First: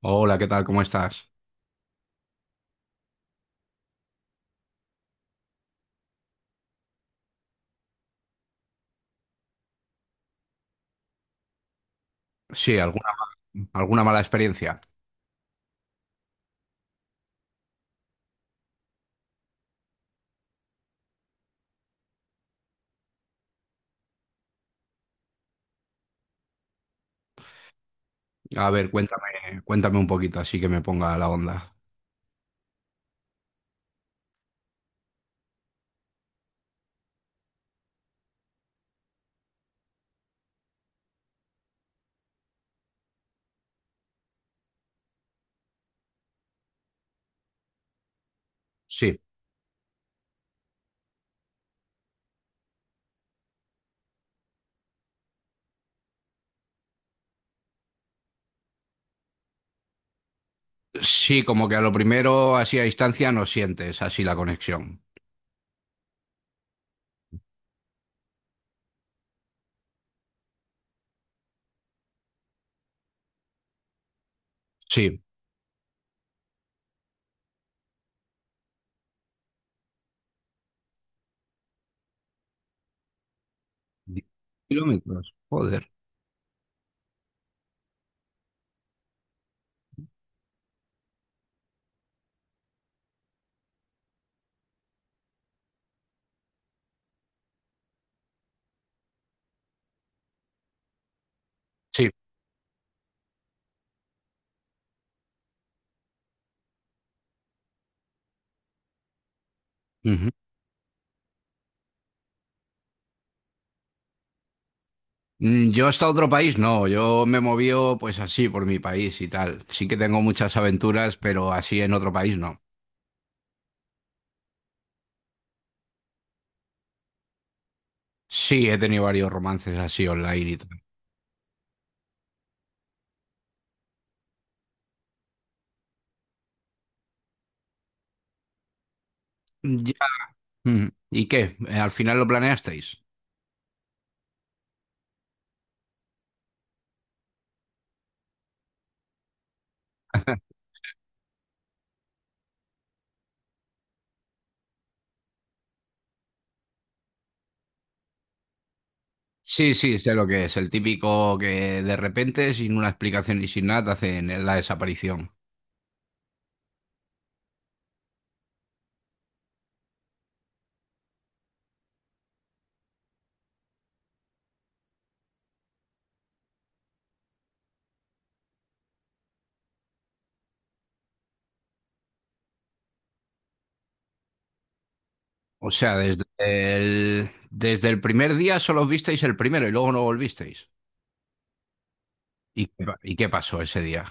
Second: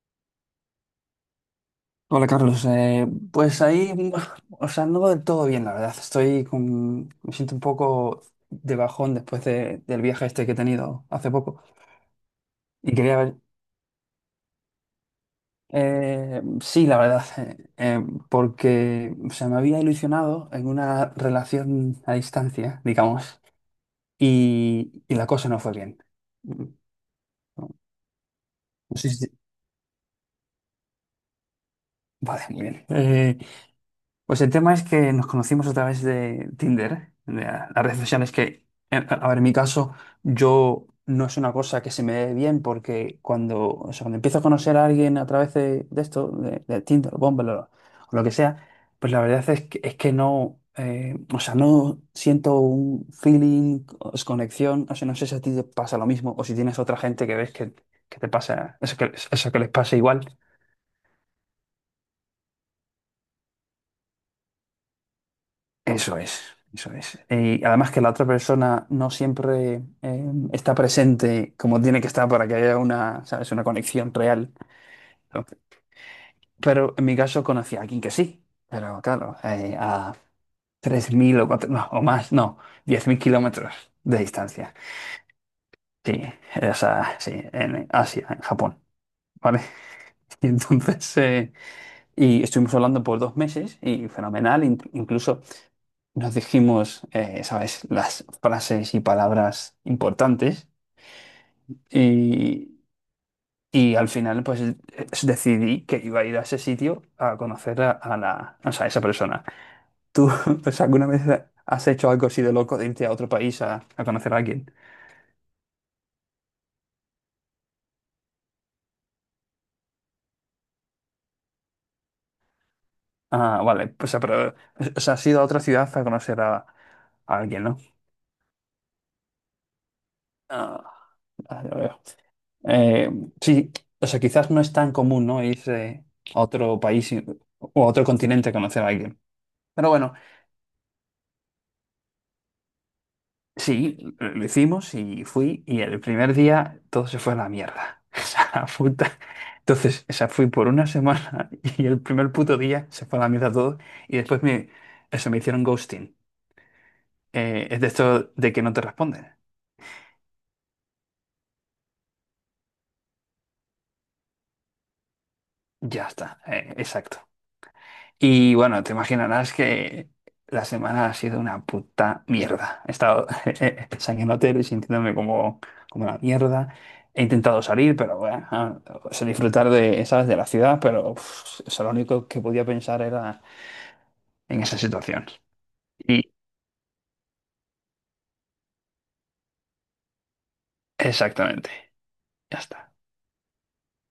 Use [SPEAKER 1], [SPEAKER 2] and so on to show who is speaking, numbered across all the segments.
[SPEAKER 1] Hola, ¿qué tal? ¿Cómo estás?
[SPEAKER 2] Hola Carlos, pues ahí, o sea, no del todo bien, la verdad. Estoy con, me siento un poco de bajón después del viaje este que he tenido hace poco.
[SPEAKER 1] Sí,
[SPEAKER 2] Y quería ver,
[SPEAKER 1] alguna mala experiencia.
[SPEAKER 2] sí, la verdad, porque, o sea, me había ilusionado en una relación a distancia, digamos, y la cosa no fue bien. Mm, no,
[SPEAKER 1] A ver,
[SPEAKER 2] no sé si-
[SPEAKER 1] cuéntame un poquito, así que me ponga la onda.
[SPEAKER 2] Vale, muy bien. Pues el tema es que nos conocimos a través de Tinder, las redes sociales que, a ver, en mi caso, yo no es una cosa que se me dé bien porque cuando, o sea, cuando empiezo a conocer a alguien a través de esto, de Tinder, o Bumble o lo que sea, pues
[SPEAKER 1] Sí,
[SPEAKER 2] la verdad es que no, o sea, no siento un feeling, o es conexión, o sea, no sé si a ti te pasa lo mismo o si tienes otra gente que ves que te pasa, eso que les pasa igual.
[SPEAKER 1] sí, como que a lo primero, así a distancia, no sientes así la conexión.
[SPEAKER 2] Eso es, eso es. Y además que la otra persona no siempre está presente como tiene que estar para que haya una, ¿sabes?, una conexión real.
[SPEAKER 1] Sí.
[SPEAKER 2] Entonces, pero en mi caso conocí a alguien que sí, pero claro, a 3.000 o, cuatro- no, o más, no, 10.000 kilómetros de
[SPEAKER 1] Diez
[SPEAKER 2] distancia.
[SPEAKER 1] Kilómetros, joder.
[SPEAKER 2] Sí, esa, sí, en Asia, en Japón. ¿Vale? Y entonces, y estuvimos hablando por 2 meses y fenomenal, incluso nos dijimos, ¿sabes?, las frases y palabras importantes
[SPEAKER 1] Sí.
[SPEAKER 2] y, y al final pues decidí que iba a ir a ese sitio a conocer a la, o sea, a esa persona.
[SPEAKER 1] Ujú.
[SPEAKER 2] ¿Tú pues alguna vez has hecho algo así de loco de irte a otro país a conocer a alguien?
[SPEAKER 1] Yo hasta otro país, no, yo me moví pues así por mi país y tal. Sí que tengo muchas aventuras, pero así en otro país no.
[SPEAKER 2] Ah, vale, pues ah, pero, o sea, has ido a otra ciudad a conocer a alguien, ¿no?
[SPEAKER 1] Sí, he tenido varios romances así online y tal.
[SPEAKER 2] Ah, ah, ya veo. Eh, sí, o sea, quizás no es tan común, ¿no?, irse a otro país o a otro continente a conocer a alguien. Pero
[SPEAKER 1] Ya.
[SPEAKER 2] bueno,
[SPEAKER 1] ¿Y qué? ¿Al final lo planeasteis?
[SPEAKER 2] sí, lo hicimos y fui y el primer día todo se fue a la mierda. Esa la puta. Entonces, esa fui por una semana y el primer puto día se fue a la mierda todo y después me, eso, me hicieron ghosting. Es de esto de que no te responden.
[SPEAKER 1] Sí, sí, sé lo que es. El típico que de repente, sin una explicación y sin nada, te hacen la desaparición.
[SPEAKER 2] Ya está, exacto. Y bueno, te imaginarás que la semana ha sido una puta mierda. He estado en hotel y sintiéndome como una mierda. He intentado salir, pero bueno, ah, o sea, disfrutar de, ¿sabes?, de la ciudad, pero uf, o sea, lo único que podía pensar era en esa situación.
[SPEAKER 1] O sea,
[SPEAKER 2] Y
[SPEAKER 1] desde el primer día solo os visteis el primero y luego no volvisteis.
[SPEAKER 2] exactamente, ya
[SPEAKER 1] ¿Y, qué
[SPEAKER 2] está.
[SPEAKER 1] pa- Y qué pasó ese día?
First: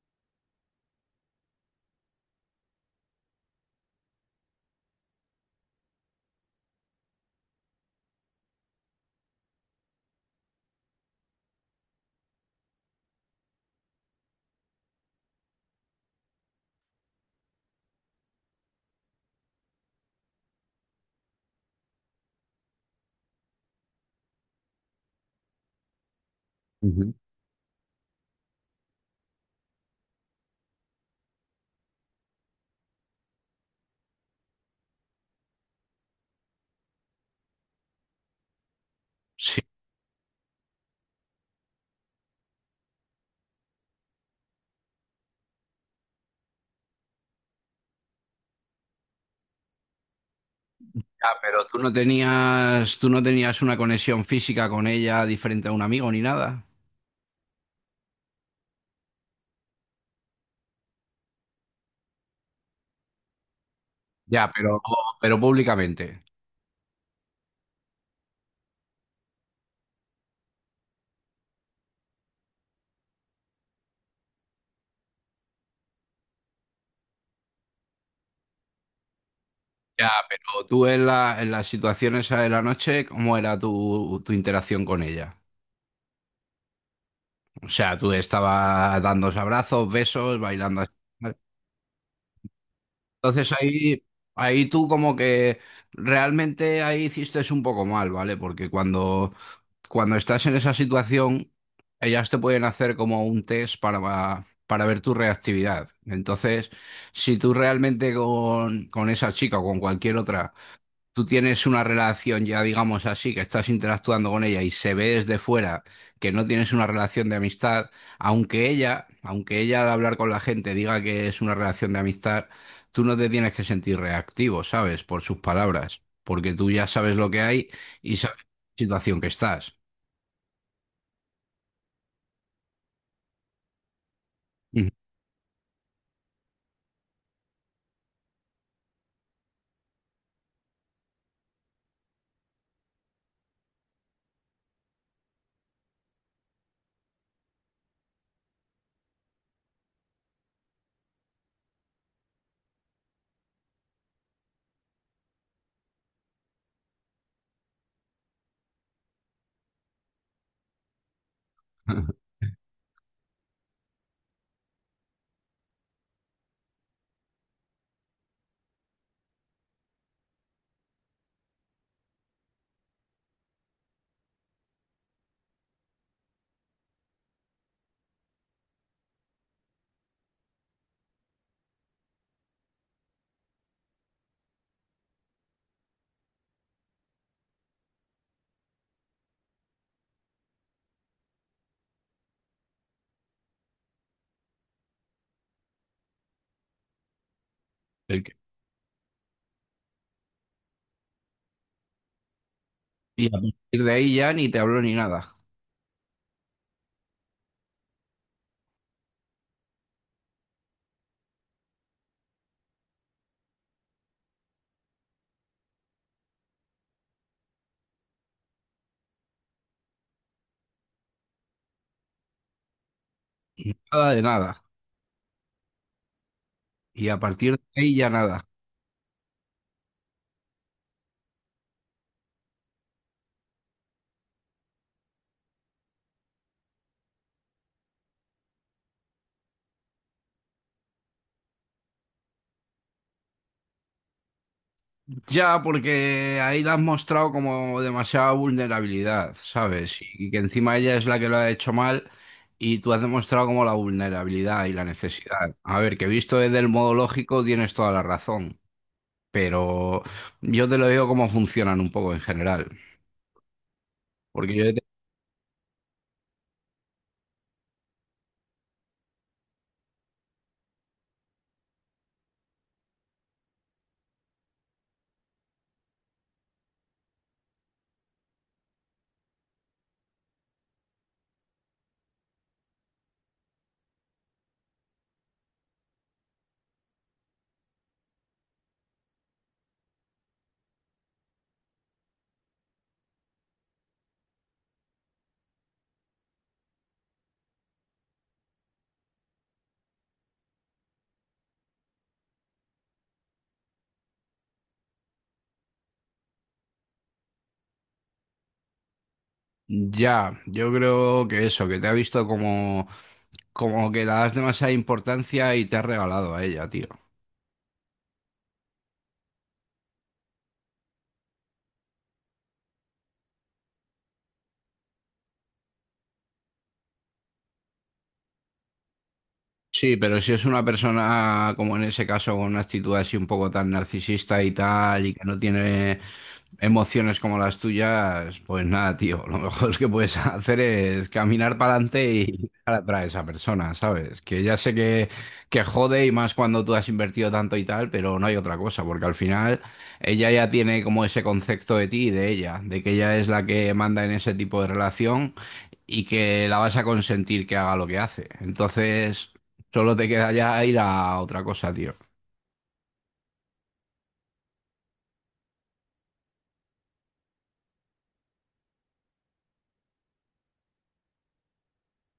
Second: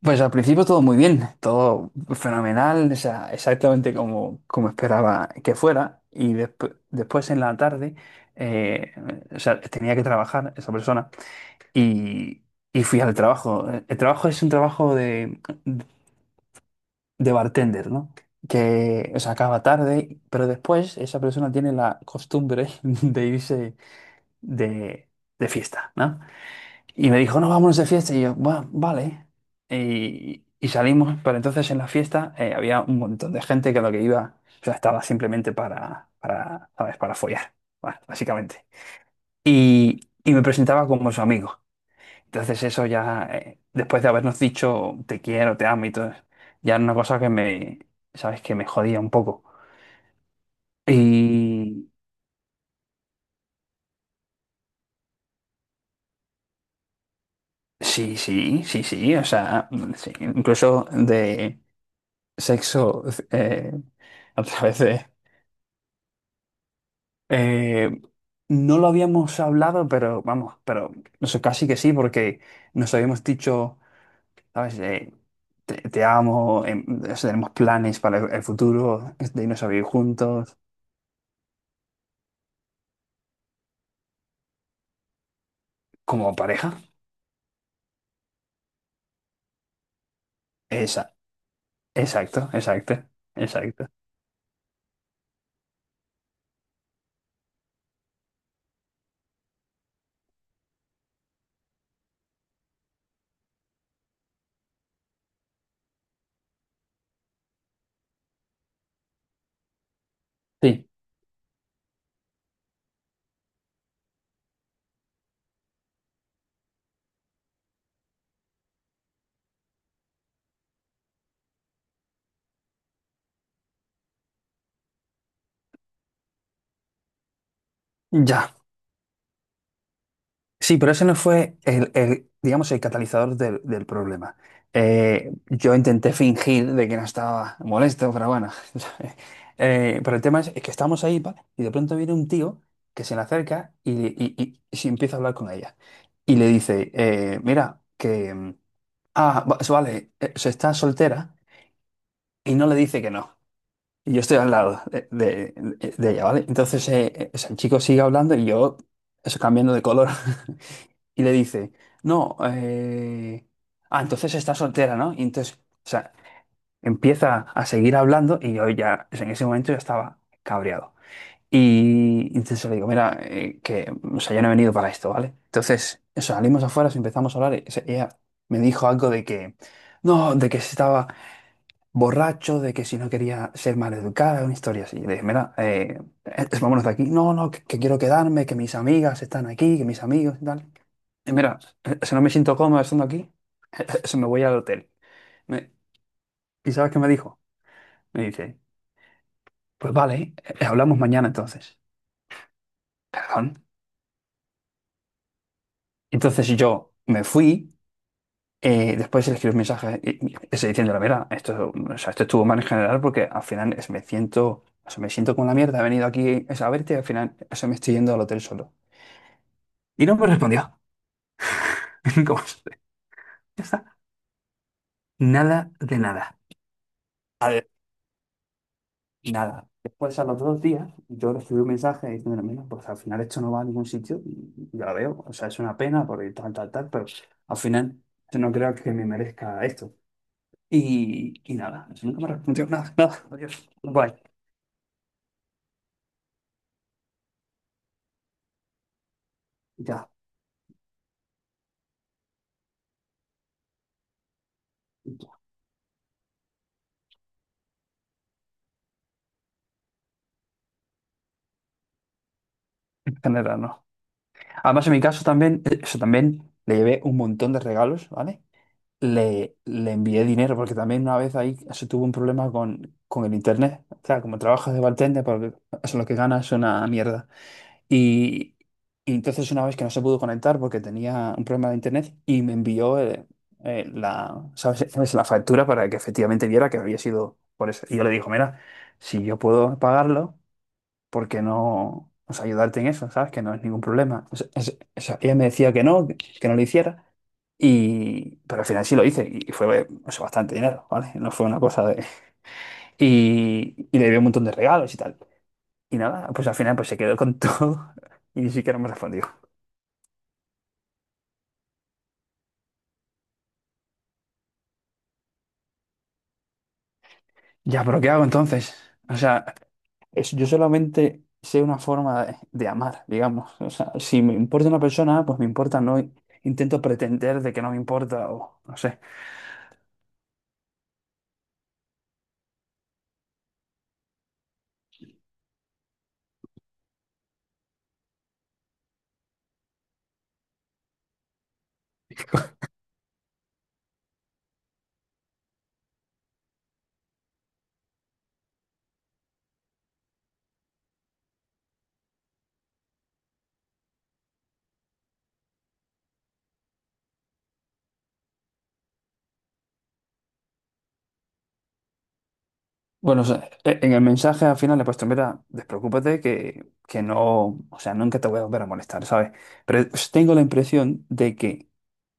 [SPEAKER 2] Pues al principio todo muy bien, todo fenomenal, o sea, exactamente como esperaba que fuera. Y después en la tarde, eh, o sea, tenía que trabajar esa persona y, y fui al trabajo. El trabajo es un trabajo de bartender, ¿no? Que, o sea, acaba tarde, pero después esa persona tiene la costumbre de irse de, de fiesta, ¿no? Y
[SPEAKER 1] Ujú.
[SPEAKER 2] me dijo, no, vámonos de fiesta. Y yo, bueno, vale. Y salimos, pero entonces en la fiesta había un montón de gente que lo que iba, o sea, estaba simplemente para, ¿sabes?, para follar, básicamente.
[SPEAKER 1] Sí,
[SPEAKER 2] Y me presentaba como su amigo. Entonces eso ya, después de habernos dicho te quiero, te amo y todo, ya era una cosa que me, ¿sabes?, que me jodía un poco.
[SPEAKER 1] ah, pero
[SPEAKER 2] Y
[SPEAKER 1] tú no tenías una conexión física con ella diferente a un amigo ni nada.
[SPEAKER 2] sí, sí, sí, sí, o sea, sí, incluso de sexo, eh, a
[SPEAKER 1] Ya,
[SPEAKER 2] través de,
[SPEAKER 1] pero públicamente.
[SPEAKER 2] Eh, no lo habíamos hablado, pero vamos, pero no sé, casi que sí, porque nos habíamos dicho, ¿sabes?, te amo, o sea, tenemos planes para el futuro, de irnos a vivir
[SPEAKER 1] Ya,
[SPEAKER 2] juntos,
[SPEAKER 1] pero tú en las situaciones de la noche, ¿cómo era tu interacción con ella?
[SPEAKER 2] como pareja.
[SPEAKER 1] O sea, tú estaba dándose abrazos, besos, bailando. Así.
[SPEAKER 2] Esa,
[SPEAKER 1] ¿Vale?
[SPEAKER 2] exacto, exacto,
[SPEAKER 1] Entonces
[SPEAKER 2] exacto.
[SPEAKER 1] ahí tú como que realmente ahí hiciste un poco mal, ¿vale? Porque cuando estás en esa situación, ellas te pueden hacer como un test para ver tu reactividad. Entonces, si tú realmente con esa chica o con cualquier otra
[SPEAKER 2] Sí,
[SPEAKER 1] tú tienes una relación ya, digamos así, que estás interactuando con ella y se ve desde fuera que no tienes una relación de amistad, aunque ella al hablar con la gente diga que es una relación de amistad, tú no te tienes que sentir reactivo, ¿sabes? Por sus palabras, porque tú ya sabes lo que hay y sabes
[SPEAKER 2] ya.
[SPEAKER 1] la situación que estás.
[SPEAKER 2] Sí, pero ese no fue el, digamos, el catalizador del problema.
[SPEAKER 1] Ujú.
[SPEAKER 2] Yo intenté fingir de que no estaba molesto, pero bueno. Pero el tema es que estamos ahí, ¿vale? Y de pronto viene un tío que se le acerca y se empieza a hablar con ella. Y le dice, mira, que... Ah, vale, se está soltera y no le dice que no. Y yo estoy al lado de ella, ¿vale? Entonces o sea, el chico sigue hablando y yo, eso cambiando de color y le dice, no, ah, entonces está soltera, ¿no? Y entonces, o sea, empieza a seguir hablando y yo ya, o sea, en ese momento ya estaba cabreado. Y entonces le digo, mira, que, o sea, yo no he venido para esto, ¿vale? Entonces, o sea, salimos afuera, empezamos a hablar, y, o sea, ella me dijo algo de que, no, de que si estaba borracho, de que si no quería ser maleducada, una historia así. Y le dije, mira, vámonos de aquí. No, no, que quiero quedarme, que mis amigas están aquí, que mis amigos y tal. Y mira, si no me siento cómodo estando aquí, se me voy al hotel. Me- ¿Y sabes qué me dijo? Me dice, pues vale, hablamos mañana entonces.
[SPEAKER 1] Y a partir
[SPEAKER 2] Perdón.
[SPEAKER 1] de ahí ya ni te habló ni nada,
[SPEAKER 2] Entonces yo me fui, después le escribí un mensaje ese diciendo, mira, esto, o sea, esto estuvo mal en general porque al final me siento, o sea, me siento como la mierda, he venido aquí es, a verte y al final, o sea, me estoy yendo al hotel solo. Y no me respondió. Como, siempre. Ya está.
[SPEAKER 1] nada de nada.
[SPEAKER 2] Nada de nada.
[SPEAKER 1] Y a partir de ahí ya nada.
[SPEAKER 2] Y nada, después a los 2 días yo recibí un mensaje diciéndome, mira, pues al final esto no va a ningún sitio y ya lo veo, o sea, es una pena porque tal, tal, tal, pero al final yo no creo que me merezca esto. Y nada, eso nunca me respondió nada, nada, adiós, bye
[SPEAKER 1] Ya, porque ahí la has mostrado como demasiada vulnerabilidad, ¿sabes?
[SPEAKER 2] ya,
[SPEAKER 1] Y que encima ella es la que lo ha hecho mal y tú has demostrado como la vulnerabilidad y la necesidad. A ver, que visto desde el modo lógico tienes toda la razón, pero yo te lo digo cómo funcionan un poco en general.
[SPEAKER 2] en general no.
[SPEAKER 1] Porque yo te-
[SPEAKER 2] Además, en mi caso también, eso también, le llevé un montón de regalos, ¿vale? Le envié dinero porque también una vez ahí se tuvo un problema con el internet. O sea, como trabajas de bartender, porque eso lo que ganas es una mierda. Y, y entonces una vez que no se pudo conectar porque tenía un problema de internet y me envió la, ¿sabes? ¿sabes?, la factura para que efectivamente viera que había sido por eso. Y yo le digo, mira, si yo puedo pagarlo, ¿por qué no, o sea, ayudarte en eso? ¿Sabes? Que no es ningún problema. O sea, ella me decía que no, que no lo hiciera. Y, pero al final sí lo hice y fue, o sea, bastante dinero, ¿vale? No fue una cosa de... Y le dio un montón de regalos y tal. Y nada, pues al final pues se quedó con todo y ni siquiera me respondió.
[SPEAKER 1] ya, yo creo que eso, que te ha visto como que le das demasiada importancia y te has regalado a ella, tío.
[SPEAKER 2] Ya, pero ¿qué hago entonces? O sea, yo solamente sé una forma de amar, digamos. O sea, si me importa una persona, pues me importa, no intento pretender de que no me importa o no sé.
[SPEAKER 1] Sí, pero si es una persona, como en ese caso, con una actitud así un poco tan narcisista y tal, y que no tiene emociones como las tuyas, pues nada, tío, lo mejor que puedes hacer es caminar para adelante y dejar atrás a esa persona, ¿sabes? Que ya sé que jode y más cuando tú has invertido tanto y tal, pero no hay otra cosa, porque al final ella ya tiene como ese concepto de ti y de ella, de que ella es la que manda en ese tipo de relación y que la vas a consentir que haga lo que hace. Entonces... Solo te queda ya ir a otra cosa, tío.
[SPEAKER 2] Bueno, o sea, en el mensaje al final le he puesto, mira, despreocúpate que no, o sea, nunca te voy a volver a molestar, ¿sabes? Pero tengo la impresión de que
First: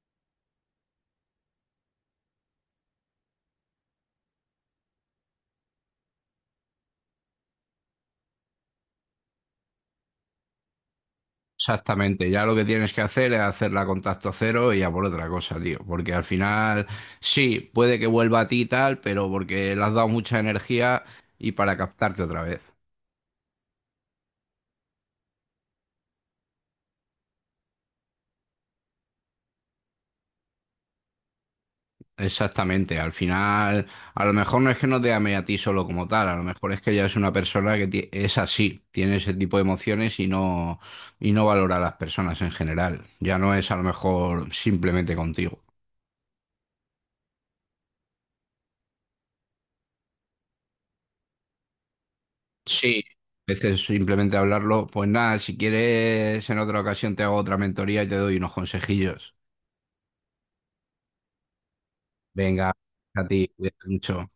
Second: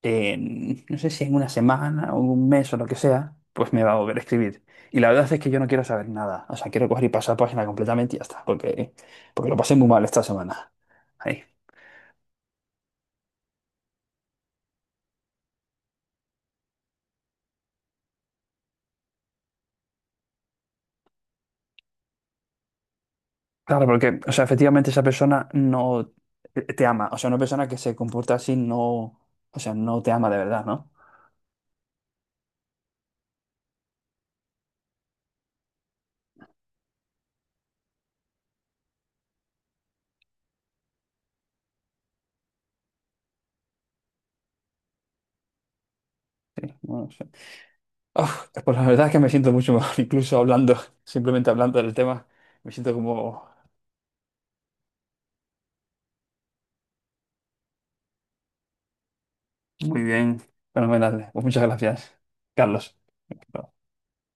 [SPEAKER 2] en, no sé si en una semana o un mes o lo que sea, pues me va a volver a escribir. Y la verdad es que yo no quiero saber nada. O sea, quiero coger y pasar página completamente y ya está, porque lo pasé muy mal esta semana. Ahí.
[SPEAKER 1] Exactamente, ya lo que tienes que hacer es hacerla a contacto cero y a por otra cosa, tío. Porque al final, sí, puede que vuelva a ti y tal, pero porque le has dado mucha energía y para captarte otra vez.
[SPEAKER 2] Claro, porque, o sea, efectivamente esa persona no te ama. O sea, una persona que se comporta así no, o sea, no te ama de verdad, ¿no?
[SPEAKER 1] Exactamente, al final, a lo mejor no es que no te ame a ti solo como tal, a lo mejor es que ya es una persona es así, tiene ese tipo de emociones y no valora a las personas en general. Ya no es a lo mejor simplemente contigo.
[SPEAKER 2] Sí, no sé. Uf, pues la verdad es que me siento mucho mejor, incluso hablando, simplemente hablando del tema, me siento
[SPEAKER 1] Sí,
[SPEAKER 2] como
[SPEAKER 1] a veces simplemente hablarlo, pues nada, si quieres en otra ocasión te hago otra mentoría y te doy unos consejillos.
[SPEAKER 2] muy bien, fenomenal. Pues muchas gracias,
[SPEAKER 1] Venga,
[SPEAKER 2] Carlos.
[SPEAKER 1] a ti, cuídate mucho.